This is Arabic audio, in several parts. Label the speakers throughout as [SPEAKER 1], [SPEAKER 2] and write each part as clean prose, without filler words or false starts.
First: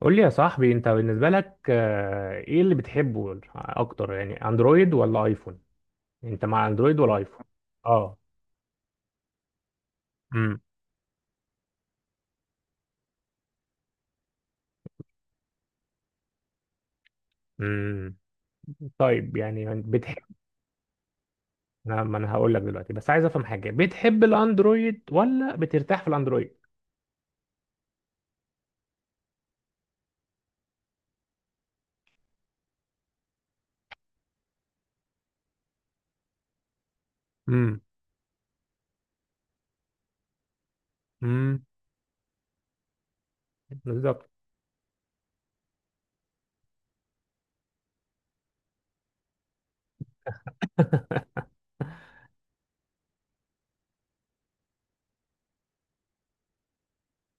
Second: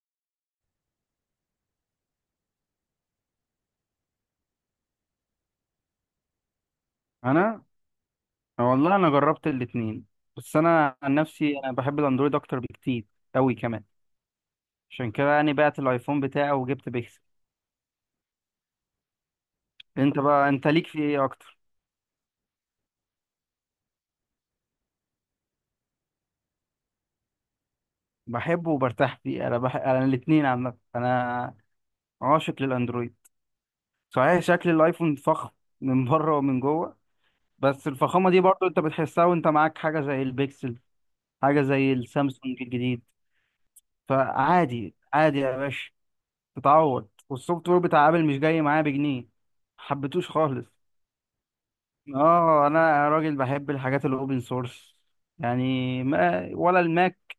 [SPEAKER 1] قول لي يا صاحبي، انت بالنسبة لك ايه اللي بتحبه اكتر؟ يعني اندرويد ولا ايفون؟ انت مع اندرويد ولا ايفون؟
[SPEAKER 2] انا
[SPEAKER 1] اه.
[SPEAKER 2] والله انا جربت الاتنين. بس
[SPEAKER 1] امم
[SPEAKER 2] انا عن نفسي انا بحب الاندرويد اكتر بكتير قوي كمان. عشان كده يعني بعت الايفون بتاعي وجبت بيكسل.
[SPEAKER 1] امم طيب، يعني
[SPEAKER 2] انت
[SPEAKER 1] بتحب،
[SPEAKER 2] بقى انت ليك في ايه اكتر؟
[SPEAKER 1] انا ما انا هقول لك دلوقتي بس عايز افهم حاجة، بتحب الاندرويد ولا بترتاح في الاندرويد؟
[SPEAKER 2] بحبه وبرتاح فيه، انا بحب انا الاتنين عامه، انا عاشق للاندرويد. صحيح شكل الايفون فخم من بره ومن جوه،
[SPEAKER 1] امم
[SPEAKER 2] بس الفخامه دي برضو انت بتحسها وانت معاك حاجه زي البيكسل، حاجه
[SPEAKER 1] امم
[SPEAKER 2] زي السامسونج الجديد.
[SPEAKER 1] بالظبط.
[SPEAKER 2] فعادي عادي يا باشا، تتعوض. والسوفت وير بتاع ابل مش جاي معايا بجنيه، حبيتوش خالص. اه انا راجل بحب الحاجات الاوبن سورس، يعني ما ولا الماك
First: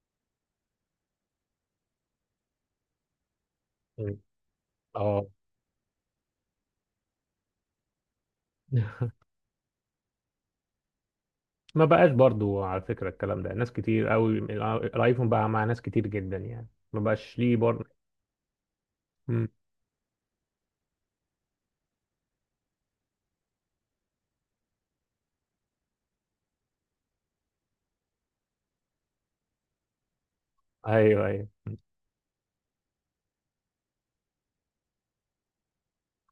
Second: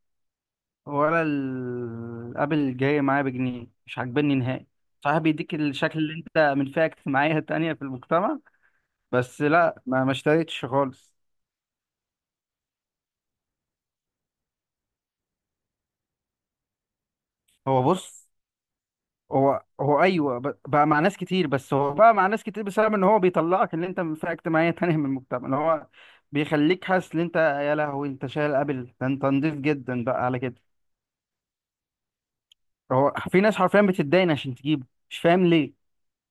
[SPEAKER 2] ولا الابل جاي معايا بجنيه، مش
[SPEAKER 1] مم.
[SPEAKER 2] عاجبني نهائي. صحيح
[SPEAKER 1] اه.
[SPEAKER 2] بيديك الشكل اللي انت من فئة اجتماعية تانية في المجتمع، بس لا، ما اشتريتش خالص.
[SPEAKER 1] ما بقاش برضو على فكرة الكلام ده، ناس كتير قوي الايفون بقى مع ناس كتير جدا يعني. ما بقاش ليه
[SPEAKER 2] هو
[SPEAKER 1] برضو.
[SPEAKER 2] بص،
[SPEAKER 1] مم.
[SPEAKER 2] هو هو ايوه بقى مع ناس كتير، بس هو بقى مع ناس كتير بسبب ان هو بيطلعك ان انت من فئه اجتماعيه تانية من المجتمع، ان هو بيخليك حاسس ان انت يا لهوي انت شايل. قبل ده انت نضيف جدا بقى على كده.
[SPEAKER 1] ايوه ايوه.
[SPEAKER 2] هو في ناس حرفيا بتتداين عشان تجيبه، مش فاهم ليه.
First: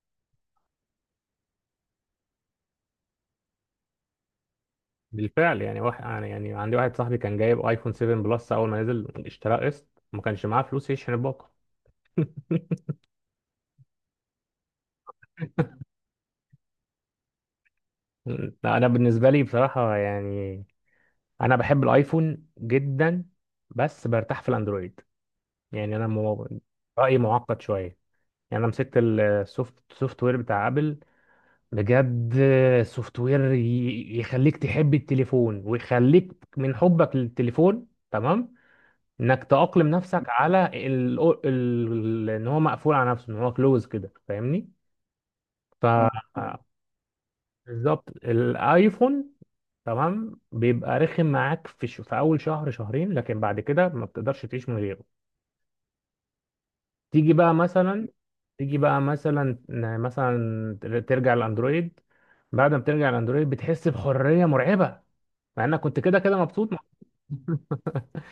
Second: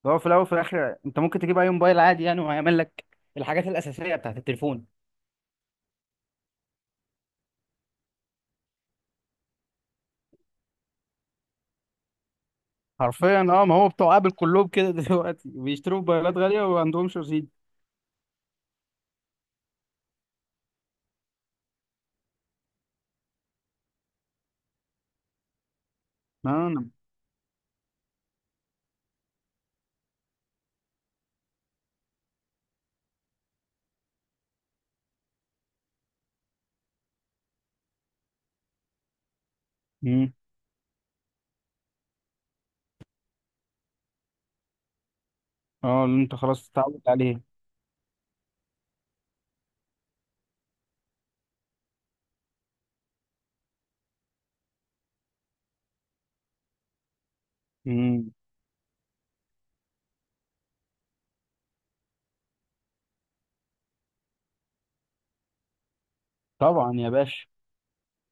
[SPEAKER 2] ده هو في الاول وفي الاخر انت ممكن تجيب اي موبايل عادي يعني، وهيعمل لك الحاجات الاساسيه بتاعت التليفون.
[SPEAKER 1] بالفعل. يعني واحد، يعني يعني عندي واحد صاحبي كان جايب ايفون 7 بلس اول ما نزل، اشتراه قسط ما كانش معاه فلوس يشحن الباقه.
[SPEAKER 2] حرفيا اه، ما هو بتوع ابل كلهم كده دلوقتي بيشتروا موبايلات غاليه وما عندهمش رصيد.
[SPEAKER 1] لا، انا بالنسبه لي بصراحه يعني انا بحب الايفون جدا، بس برتاح في الاندرويد. يعني انا
[SPEAKER 2] اه. أنا-
[SPEAKER 1] رايي معقد شويه. يعني انا مسكت السوفت وير بتاع ابل، بجد سوفت وير يخليك تحب التليفون، ويخليك من حبك للتليفون تمام، انك تأقلم نفسك
[SPEAKER 2] مم.
[SPEAKER 1] على ان هو مقفول على نفسه، ان هو كلوز كده، فاهمني؟ ف
[SPEAKER 2] اه، اللي انت
[SPEAKER 1] مم.
[SPEAKER 2] خلاص اتعودت عليه.
[SPEAKER 1] بالظبط الايفون تمام، بيبقى رخم معاك في في اول شهر شهرين، لكن بعد كده ما بتقدرش تعيش من غيره. تيجي بقى مثلا،
[SPEAKER 2] مم.
[SPEAKER 1] تيجي بقى مثلا ترجع الاندرويد، بعد ما بترجع الاندرويد بتحس بحرية مرعبة، مع انك كنت كده كده مبسوط.
[SPEAKER 2] طبعا يا باشا.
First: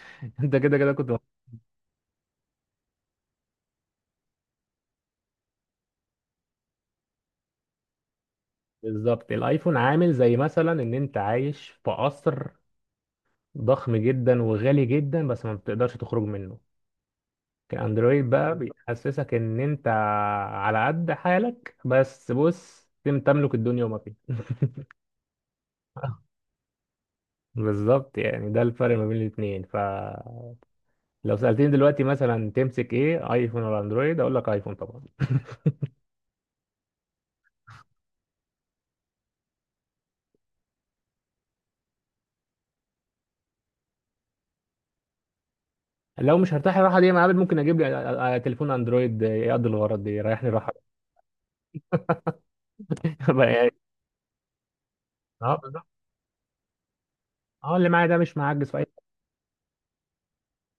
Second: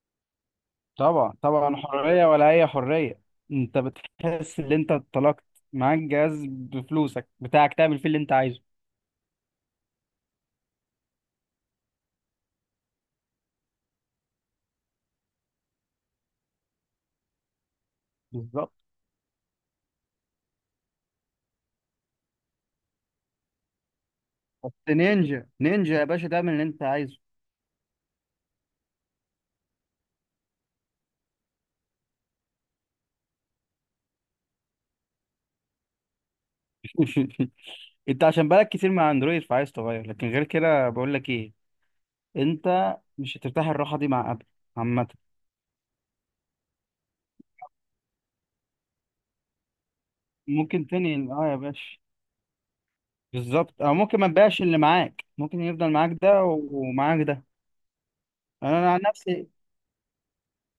[SPEAKER 1] انت كده كده كنت
[SPEAKER 2] طبعا
[SPEAKER 1] مبسوط.
[SPEAKER 2] طبعا، حرية ولا أي حرية. أنت بتحس إن أنت اتطلقت، معاك جهاز بفلوسك بتاعك تعمل فيه اللي أنت عايزه.
[SPEAKER 1] بالظبط، الايفون عامل زي مثلا ان انت عايش في قصر ضخم جدا وغالي جدا، بس ما بتقدرش تخرج منه. لكن اندرويد بقى
[SPEAKER 2] بالظبط.
[SPEAKER 1] بيحسسك ان انت على قد حالك، بس بص تملك الدنيا وما فيها.
[SPEAKER 2] بس نينجا نينجا يا
[SPEAKER 1] آه،
[SPEAKER 2] باشا، تعمل اللي أنت عايزه.
[SPEAKER 1] بالظبط، يعني ده الفرق ما بين الاثنين. فلو سألتني دلوقتي مثلا تمسك ايه، ايفون ولا اندرويد؟ اقول لك ايفون طبعا.
[SPEAKER 2] أنت عشان بقالك كتير مع أندرويد فعايز تغير، لكن غير كده بقول لك إيه، أنت مش هترتاح الراحة دي مع أبل عامة.
[SPEAKER 1] لو مش هرتاح الراحه دي مع عابد، ممكن اجيب لي تليفون اندرويد يقضي الغرض دي، يريحني الراحه،
[SPEAKER 2] ممكن تاني أه يا باشا.
[SPEAKER 1] بقى يعني.
[SPEAKER 2] بالظبط، أو ممكن ما تبيعش اللي معاك،
[SPEAKER 1] اه
[SPEAKER 2] ممكن
[SPEAKER 1] بالظبط.
[SPEAKER 2] يفضل معاك ده ومعاك ده.
[SPEAKER 1] اه اللي معايا ده مش معجز في
[SPEAKER 2] أنا
[SPEAKER 1] اي.
[SPEAKER 2] أنا عن نفسي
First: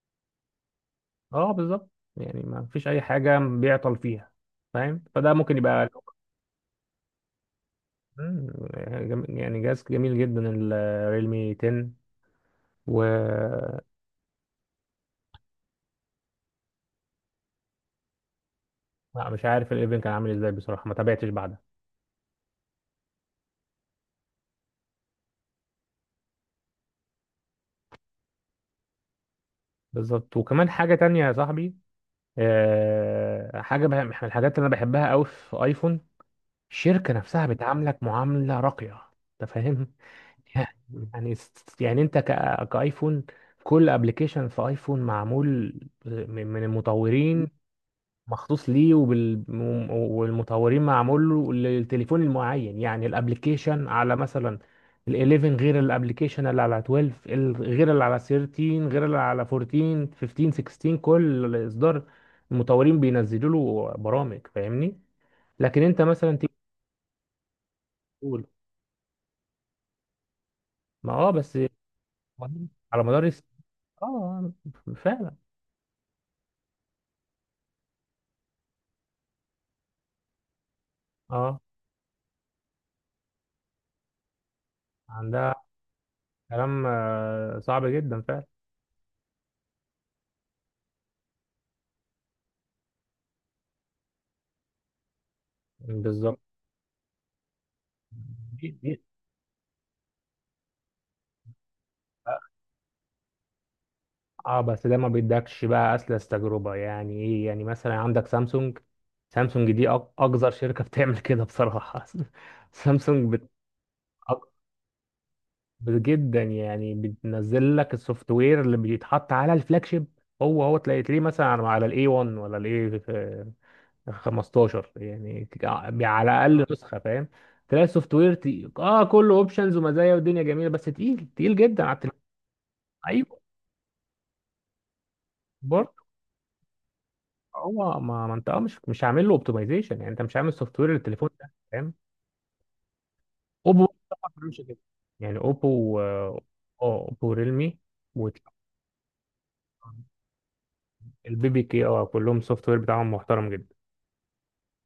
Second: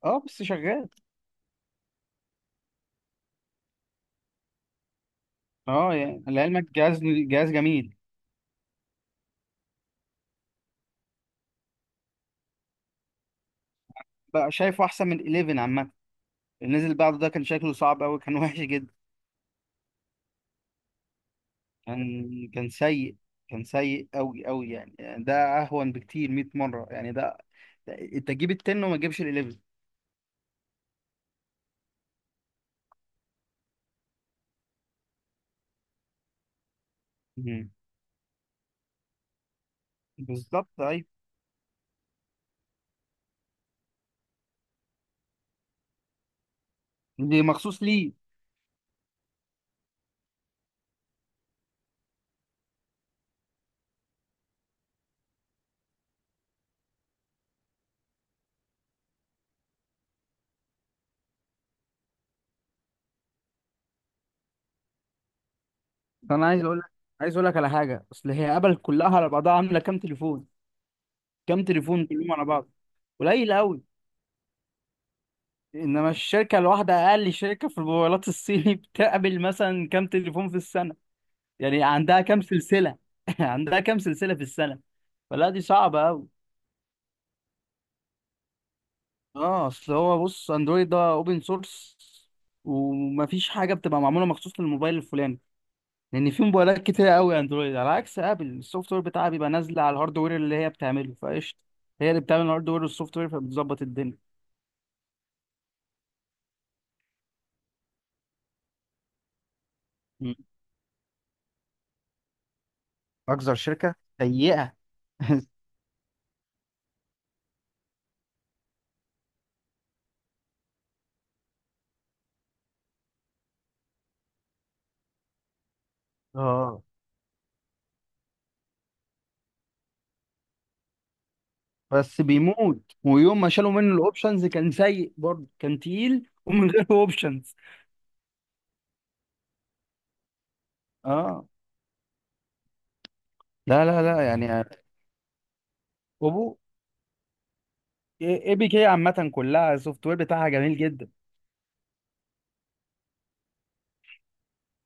[SPEAKER 2] أه بس شغال.
[SPEAKER 1] اه بالظبط، يعني ما فيش اي حاجه بيعطل فيها، فاهم؟ فده ممكن يبقى،
[SPEAKER 2] أه يعني لعلمك جهاز جهاز جميل.
[SPEAKER 1] يعني يعني جهاز جميل جدا، الريلمي 10. و
[SPEAKER 2] بقى شايفه احسن من 11 عامه، اللي نزل بعده ده كان شكله صعب قوي، كان وحش جدا.
[SPEAKER 1] لا، مش عارف ال11 كان عامل ازاي بصراحة، ما تابعتش بعدها.
[SPEAKER 2] كان كان سيء، كان سيء قوي قوي يعني. ده اهون بكتير 100 مره يعني. ده انت تجيب ال 10 وما تجيبش ال 11.
[SPEAKER 1] بالظبط، وكمان حاجة تانية يا صاحبي، حاجة من الحاجات اللي انا بحبها قوي في ايفون، الشركة نفسها
[SPEAKER 2] مم.
[SPEAKER 1] بتعاملك معاملة راقية، انت فاهم؟
[SPEAKER 2] بالظبط ايوه.
[SPEAKER 1] يعني، يعني انت كايفون، كل ابلكيشن في ايفون معمول من
[SPEAKER 2] دي
[SPEAKER 1] المطورين
[SPEAKER 2] مخصوص ليه.
[SPEAKER 1] مخصوص ليه، والمطورين معمول له للتليفون المعين، يعني الابليكيشن على مثلا ال 11 غير الابليكيشن اللي على 12، غير اللي على 13، غير اللي على 14 15 16، كل اصدار المطورين بينزلوا له برامج، فاهمني؟ لكن انت
[SPEAKER 2] ده
[SPEAKER 1] مثلا
[SPEAKER 2] انا
[SPEAKER 1] تيجي
[SPEAKER 2] عايز اقول لك، عايز اقول لك على حاجه. اصل
[SPEAKER 1] تقول،
[SPEAKER 2] هي ابل كلها على بعضها عامله كام تليفون؟
[SPEAKER 1] ما اه بس،
[SPEAKER 2] كام تليفون كلهم على بعض؟
[SPEAKER 1] على
[SPEAKER 2] قليل قوي.
[SPEAKER 1] اه فعلا.
[SPEAKER 2] انما الشركه الواحده، اقل شركه في الموبايلات الصيني بتقبل مثلا كام تليفون في السنه؟
[SPEAKER 1] اه
[SPEAKER 2] يعني عندها كام سلسلة؟ عندها كام سلسلة في السنة؟ فلا
[SPEAKER 1] عندها،
[SPEAKER 2] دي صعبة أوي.
[SPEAKER 1] كلام صعب جدا فعلا.
[SPEAKER 2] اه اصل هو بص، اندرويد ده اوبن سورس، ومفيش حاجة بتبقى معمولة مخصوص للموبايل الفلاني، لأن
[SPEAKER 1] بالظبط.
[SPEAKER 2] في موبايلات كتيرة أوي اندرويد. على عكس ابل، السوفت وير بتاعها بيبقى نازلة على الهاردوير اللي هي بتعمله، فقشطة. هي اللي بتعمل الهاردوير والسوفت وير فبتظبط الدنيا.
[SPEAKER 1] اه بس ده ما بيدكش بقى اسلس تجربة، يعني ايه؟ يعني مثلا عندك سامسونج، سامسونج دي
[SPEAKER 2] مم.
[SPEAKER 1] اقذر شركة بتعمل كده بصراحة. سامسونج
[SPEAKER 2] اكثر شركه
[SPEAKER 1] أق-
[SPEAKER 2] سيئة.
[SPEAKER 1] جدا يعني، بتنزل لك السوفت وير اللي بيتحط على الفلاج شيب. هو تلاقيه مثلا على الاي 1 ولا الاي 15 يعني، على اقل
[SPEAKER 2] اه
[SPEAKER 1] نسخة، فاهم؟ تلاقي السوفت وير تقيل. اه كله اوبشنز ومزايا والدنيا جميلة، بس تقيل تقيل جدا على
[SPEAKER 2] بس
[SPEAKER 1] التليفون.
[SPEAKER 2] بيموت،
[SPEAKER 1] ايوه.
[SPEAKER 2] ويوم ما شالوا منه الاوبشنز كان سيء برضه، كان تقيل ومن غير اوبشنز.
[SPEAKER 1] هو ما انت، اه مش عامل له اوبتمايزيشن، يعني انت مش عامل سوفت وير للتليفون
[SPEAKER 2] اه.
[SPEAKER 1] ده، فاهم؟
[SPEAKER 2] لا
[SPEAKER 1] اوبو،
[SPEAKER 2] لا لا يعني
[SPEAKER 1] مش كده؟ يعني اوبو اه،
[SPEAKER 2] اوبو،
[SPEAKER 1] اوبو ريلمي،
[SPEAKER 2] اي بي كي عامة كلها
[SPEAKER 1] والبي
[SPEAKER 2] السوفت وير بتاعها جميل جدا.
[SPEAKER 1] بي كي، اه كلهم سوفت وير بتاعهم محترم جدا.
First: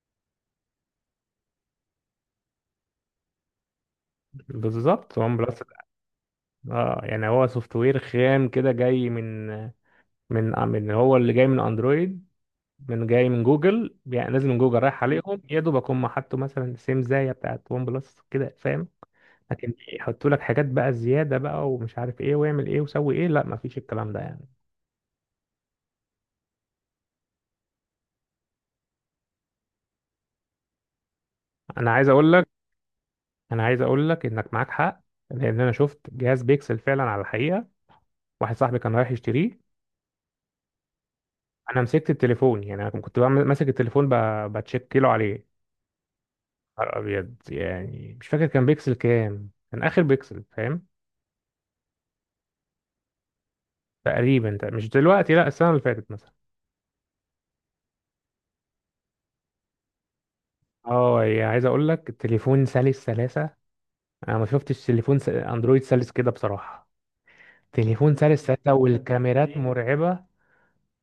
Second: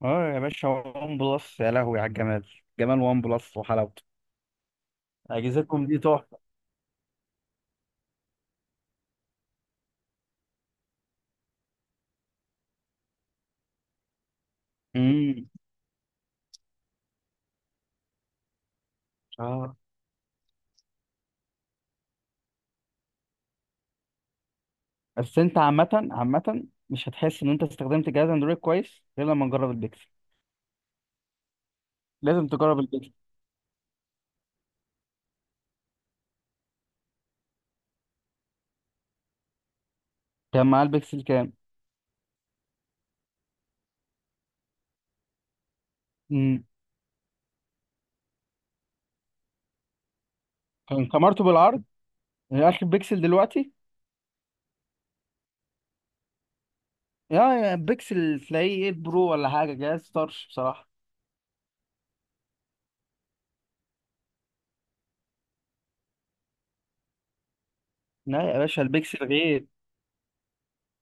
[SPEAKER 2] اه يا باشا، وان بلس يا لهوي على الجمال. جمال وان بلس وحلاوته،
[SPEAKER 1] بالظبط، وان بلس.
[SPEAKER 2] اجهزتكم دي تحفه.
[SPEAKER 1] اه، يعني هو سوفت وير خام كده، جاي من هو اللي جاي من اندرويد، جاي من جوجل يعني، لازم من جوجل رايح عليهم
[SPEAKER 2] امم.
[SPEAKER 1] يا دوب اكون محطه مثلا سيم زي بتاعت ون بلس كده، فاهم؟ لكن
[SPEAKER 2] اه
[SPEAKER 1] يحطوا لك حاجات بقى زياده بقى، ومش عارف ايه، واعمل ايه، وسوي ايه، لا مفيش الكلام ده يعني.
[SPEAKER 2] بس انت عامة عامة مش هتحس ان انت استخدمت جهاز اندرويد كويس غير لما نجرب البيكسل.
[SPEAKER 1] انا عايز اقول
[SPEAKER 2] لازم
[SPEAKER 1] لك،
[SPEAKER 2] تجرب البيكسل.
[SPEAKER 1] انا عايز اقول لك انك معاك حق، لان انا شفت جهاز بيكسل فعلا على الحقيقه، واحد صاحبي كان رايح يشتريه.
[SPEAKER 2] كان معاه البيكسل كام؟
[SPEAKER 1] انا مسكت التليفون، يعني انا كنت ماسك التليفون بتشيك كيلو عليه.
[SPEAKER 2] امم.
[SPEAKER 1] نهار ابيض، يعني مش فاكر كان بيكسل كام، كان اخر بيكسل فاهم؟
[SPEAKER 2] كان كمرته بالعرض، يعني اخر بيكسل دلوقتي.
[SPEAKER 1] تقريبا، مش دلوقتي لا، السنه اللي فاتت مثلا.
[SPEAKER 2] يا يا بيكسل تلاقيه 8 برو ولا حاجة، جهاز طرش بصراحة.
[SPEAKER 1] اه، يعني عايز اقول لك التليفون سلس سلاسه، انا ما شفتش تليفون اندرويد سلس كده بصراحه، تليفون سارس
[SPEAKER 2] لا يا
[SPEAKER 1] ساعتها،
[SPEAKER 2] باشا، البيكسل
[SPEAKER 1] والكاميرات
[SPEAKER 2] غير.
[SPEAKER 1] مرعبة.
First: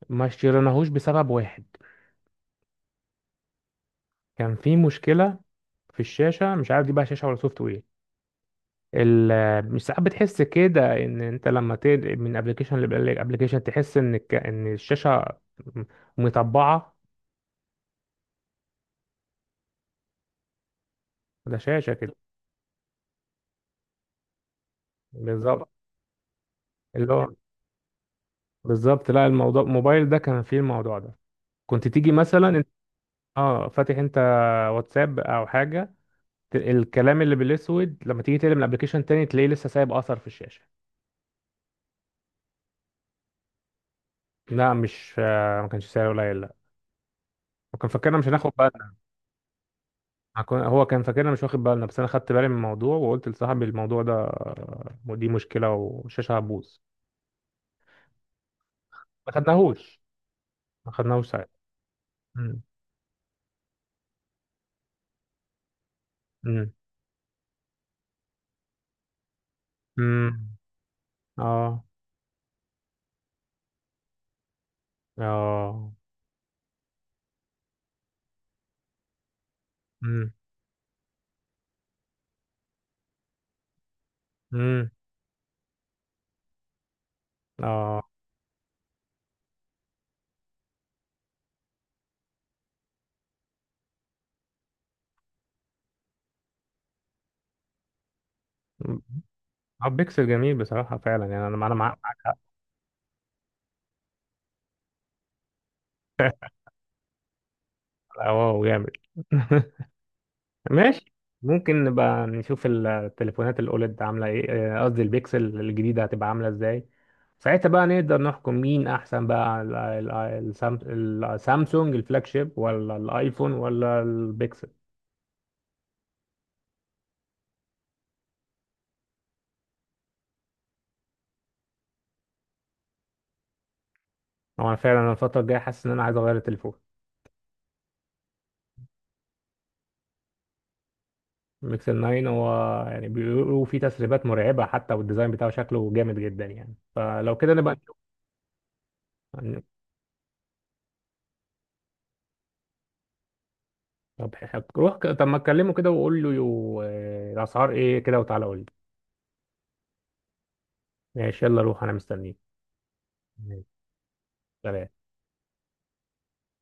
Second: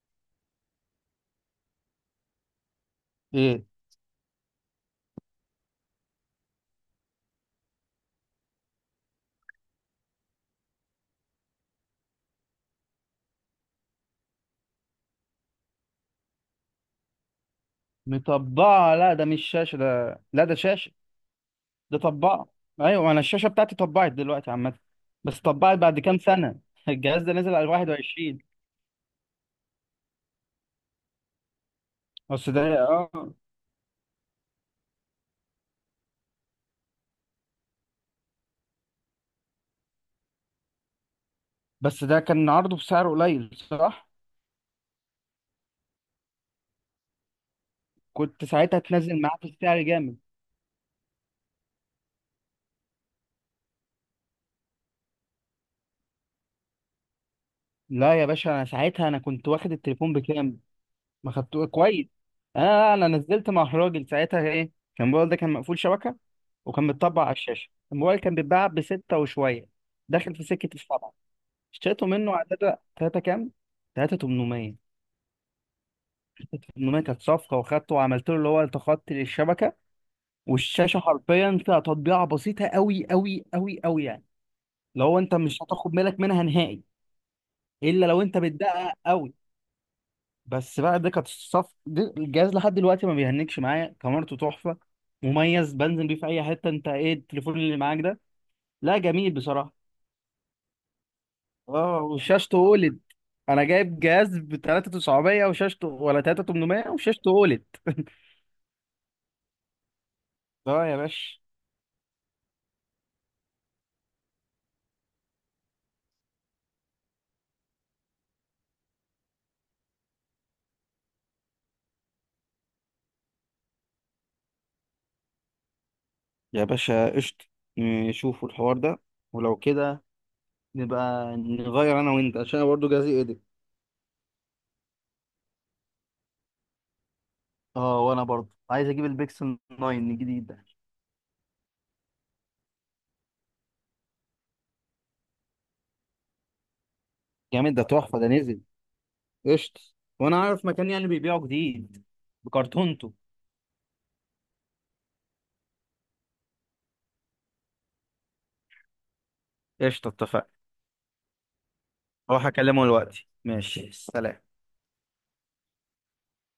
[SPEAKER 1] ما اشتريناهوش بسبب واحد،
[SPEAKER 2] إيه؟
[SPEAKER 1] كان في مشكلة في الشاشة، مش عارف دي بقى شاشة ولا سوفت وير. مش ساعات بتحس كده ان انت لما تنقل من ابلكيشن لابلكيشن، تحس ان ان الشاشة م- مطبعة.
[SPEAKER 2] مطبعة؟ لا ده مش شاشة، ده لا ده شاشة،
[SPEAKER 1] ده شاشة
[SPEAKER 2] ده
[SPEAKER 1] كده؟
[SPEAKER 2] طبعة. أيوة، أنا الشاشة بتاعتي طبعت دلوقتي عامة، بس
[SPEAKER 1] بالظبط،
[SPEAKER 2] طبعت بعد كام سنة.
[SPEAKER 1] اللي
[SPEAKER 2] الجهاز
[SPEAKER 1] هو،
[SPEAKER 2] ده نزل على 21.
[SPEAKER 1] بالظبط. لا الموضوع، الموبايل ده كان فيه الموضوع ده، كنت تيجي مثلا
[SPEAKER 2] بس ده
[SPEAKER 1] انت،
[SPEAKER 2] اه،
[SPEAKER 1] اه فاتح انت واتساب او حاجة، الكلام اللي بالاسود لما تيجي تقلب الابلكيشن تاني تلاقيه لسه سايب اثر في الشاشه.
[SPEAKER 2] بس ده كان عرضه بسعر قليل صح؟
[SPEAKER 1] لا مش، ما كانش سعره قليل لا، وكان فاكرنا مش
[SPEAKER 2] كنت
[SPEAKER 1] هناخد
[SPEAKER 2] ساعتها
[SPEAKER 1] بالنا.
[SPEAKER 2] تنزل معاه في السعر جامد.
[SPEAKER 1] هو كان فاكرنا مش واخد بالنا، بس انا خدت بالي من الموضوع وقلت لصاحبي الموضوع ده، ودي مشكله والشاشه هتبوظ.
[SPEAKER 2] لا يا باشا، أنا ساعتها أنا
[SPEAKER 1] ما
[SPEAKER 2] كنت واخد
[SPEAKER 1] خدناهوش،
[SPEAKER 2] التليفون بكام؟
[SPEAKER 1] ما خدناهوش
[SPEAKER 2] ما
[SPEAKER 1] ساعتها.
[SPEAKER 2] خدته كويس.
[SPEAKER 1] امم
[SPEAKER 2] أنا أنا نزلت مع الراجل ساعتها إيه؟ كان الموبايل ده كان مقفول شبكة
[SPEAKER 1] امم
[SPEAKER 2] وكان متطبع على الشاشة. الموبايل كان بيتباع بستة وشوية،
[SPEAKER 1] امم
[SPEAKER 2] داخل في سكة السبعة.
[SPEAKER 1] اه.
[SPEAKER 2] اشتريته منه على تلاتة. تلاتة كام؟ تلاتة تمنمية.
[SPEAKER 1] اه.
[SPEAKER 2] تمنمية كانت صفقة، وخدته وعملت له اللي هو التخطي للشبكة.
[SPEAKER 1] امم
[SPEAKER 2] والشاشة حرفيا فيها تطبيعة بسيطة أوي أوي أوي أوي يعني،
[SPEAKER 1] امم
[SPEAKER 2] لو أنت مش هتاخد بالك منها نهائي،
[SPEAKER 1] اه.
[SPEAKER 2] إلا لو أنت بتدقق أوي. بس بقى دي كانت الصف، دي الجهاز لحد دلوقتي ما بيهنكش معايا، كاميرته تحفة، مميز، بنزل بيه في أي حتة. أنت إيه التليفون اللي معاك ده؟ لا
[SPEAKER 1] مم.
[SPEAKER 2] جميل بصراحة.
[SPEAKER 1] بيكسل جميل بصراحه فعلا يعني، انا انا معاك
[SPEAKER 2] أه
[SPEAKER 1] معاك.
[SPEAKER 2] وشاشته أولد. أنا جايب جهاز ب 3900 وشاشته، ولا 3800 وشاشته أولد.
[SPEAKER 1] اه جامد.
[SPEAKER 2] اه يا
[SPEAKER 1] ماشي،
[SPEAKER 2] باشا.
[SPEAKER 1] ممكن نبقى نشوف التليفونات الاولد عامله ايه، قصدي البيكسل الجديده هتبقى عامله ازاي، ساعتها بقى نقدر نحكم مين احسن بقى، السام- السامسونج الفلاج شيب، ولا الايفون، ولا البيكسل.
[SPEAKER 2] يا باشا قشطة، نشوفوا الحوار ده، ولو كده نبقى نغير انا وانت، عشان انا برضه جاهز ايديت.
[SPEAKER 1] هو انا فعلا أنا الفتره الجايه حاسس ان انا عايز اغير التليفون.
[SPEAKER 2] اه وانا برضه عايز اجيب البيكسل 9 الجديد ده.
[SPEAKER 1] البيكسل 9 هو، يعني بيقولوا فيه تسريبات مرعبه حتى، والديزاين بتاعه شكله جامد جدا يعني، فلو كده
[SPEAKER 2] جامد،
[SPEAKER 1] نبقى
[SPEAKER 2] ده تحفة ده نزل.
[SPEAKER 1] نشوف.
[SPEAKER 2] قشطة. وانا عارف مكان يعني بيبيعه جديد بكرتونته.
[SPEAKER 1] طب طب ما تكلمه كده وقول له الاسعار ايه كده، وتعالى قول لي.
[SPEAKER 2] قشطة اتفقنا.
[SPEAKER 1] ماشي، يلا روح انا مستنيك.
[SPEAKER 2] هروح اكلمه دلوقتي،
[SPEAKER 1] ماشي.
[SPEAKER 2] ماشي سلام.
[SPEAKER 1] سلام.